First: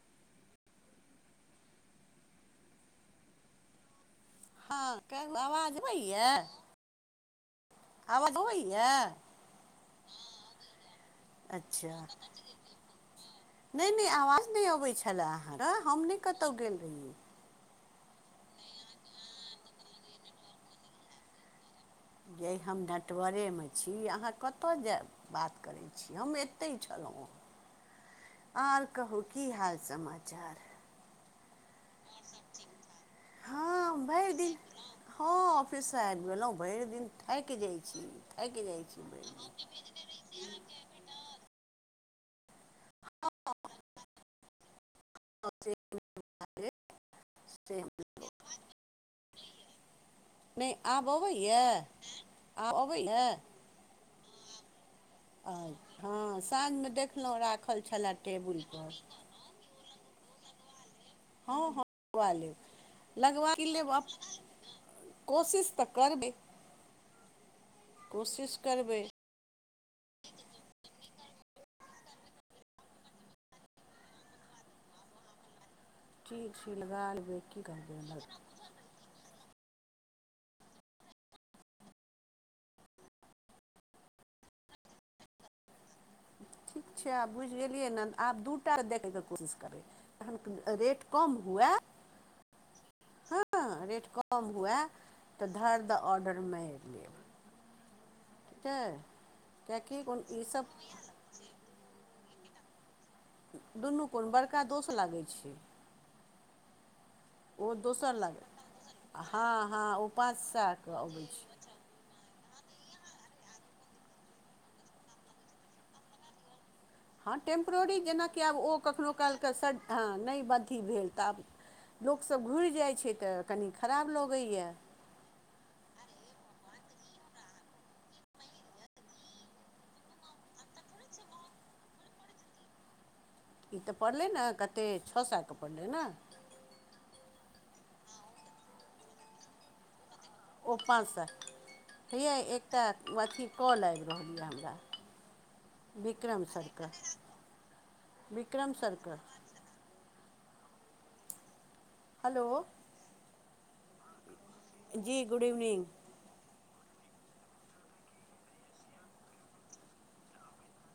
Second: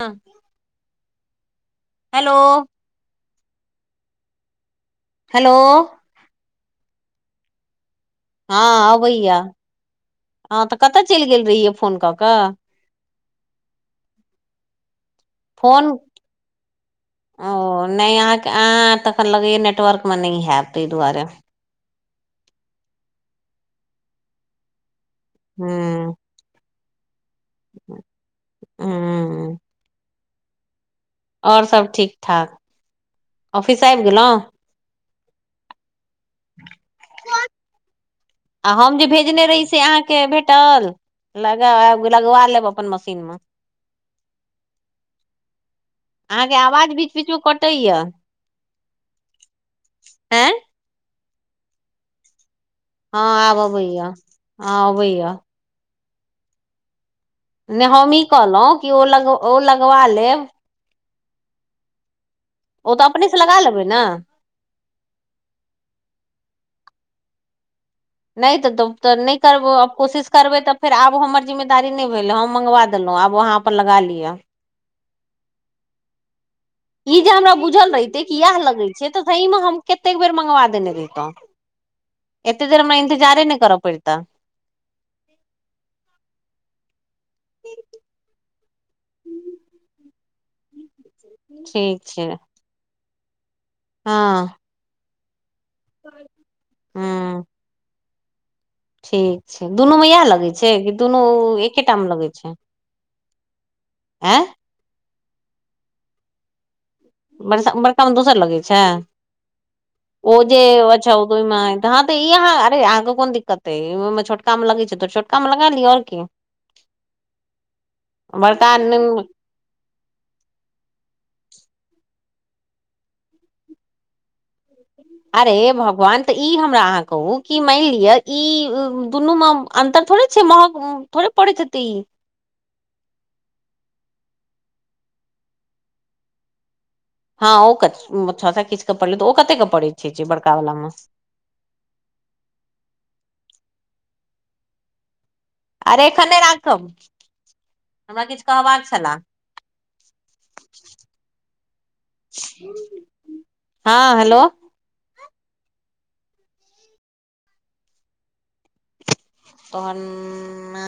हँ हेलो हँ हेलो कहुआवाजबै होयै अबैया हँ अबैया हँ तऽ कतय चलि गेल रहियै अच्छा फोन कऽ केऽ नहि नहि आवाज नहि अबैत छलए फोन हम नहि कतहु गेल रहियै ओ नहि अहाँ तखन लगैय नेटवर्कमे नहि हयब ताहि दुआरे जेहि हम नेटवरेमे छी अहाँ कतय जायब बात करै छी हम अतै छलहुँ हेँ ह आओर कहू की हाल समाचार आओर सब ठीक ठाक ऑफिस आबि हँ भरि गेलहुँ दिन हँ ऑफिससँ आबि गेलहुँ भरि दिन थाकि जाइ छी थाकि जाइ छी भरि दिन के भेटल लग लगवा लेब अपन मशीन मे अ अहाँके आवाज बीच बीच मे कटैया आँ आबबै यए आ हँ आब अबैया हँ अबैया हँ साँझमे देखलहुँ राखल नहि छलए हम ई टेबुल कहलहुँ पर कि ओ लग ओ लगबा लेब हँ हँ लगबा लेब ओ तऽ अपने से लगबा लगा लेबै लेब ने आापस कोशिश तऽ करबे नहि तऽ द करबै तऽ नहि करबब कोशिश करबै तऽ फेर आब हमर जिम्मेदारी नहि भेले हम मंगवा देलहुँ आब वहाँ पर लगा लिअ ची श लगाल बे कि ग दे से तऽ त हम कतेक बेर मंगवा देने रतहु एतेक देर हमरा इन्तजारे नहि कर पड़िता ठीक छै आब बुझि गेलियै ने आब दू टा देखयके कोशिश करबै तखन रेट कम हुए ठीक छै हँ रेट कम हँ हुए तऽ धर द ऑर्डर मरिि लेब हूँ ठीक छै ठीक छै किएकि दुनूमे इएह कोन लगै छै ईसभ कि दुनू एकेटा मे लगै छै दुनू कोन आँय बड़का दोष लागैत छै बड़ा ओ बड़का मे दोसर लागै लगे छै हँ हँ ओ पाँच जे सएके अबै छै अछाहिमे त हँ त ई अहाँ अरे अहाँके कोनिक्कत ह ओहिमे छोटका मे लगै छै तऽ छोटका मे लगा लिय आऔर की [inaudible] हँ टेम्प्रोरी जेनाकि आब ओ कखनोहु बड़का कालके स हँ नहि बद्धि भेल तऽ आब लोकस घुरि जाइ छै तऽ कनी खराब लगैया अरे भगवान तऽ ई हमरा अहाँ कहू कि मानि लिअ ई दुनू मे अन्तर थोड़े छै महग थोड़े पड़े छै त ई ई तऽ पड़लै ने कतेक छओ सएके पड़लै ने हँ ओ छा किछु क पड़ल तऽ ओ कते के पड़े छ बड़का वाला ओ मे पाँच सए हैया एकटा अथी कऽ लागि रहल यए हमरा अरे एखन नहि विक्रम सर् के राखब हमरा किछु विक्रम कहबाक सर् के छलए हेलो हँ हेलो जी गुड इवनिंग तहन [unintelligible]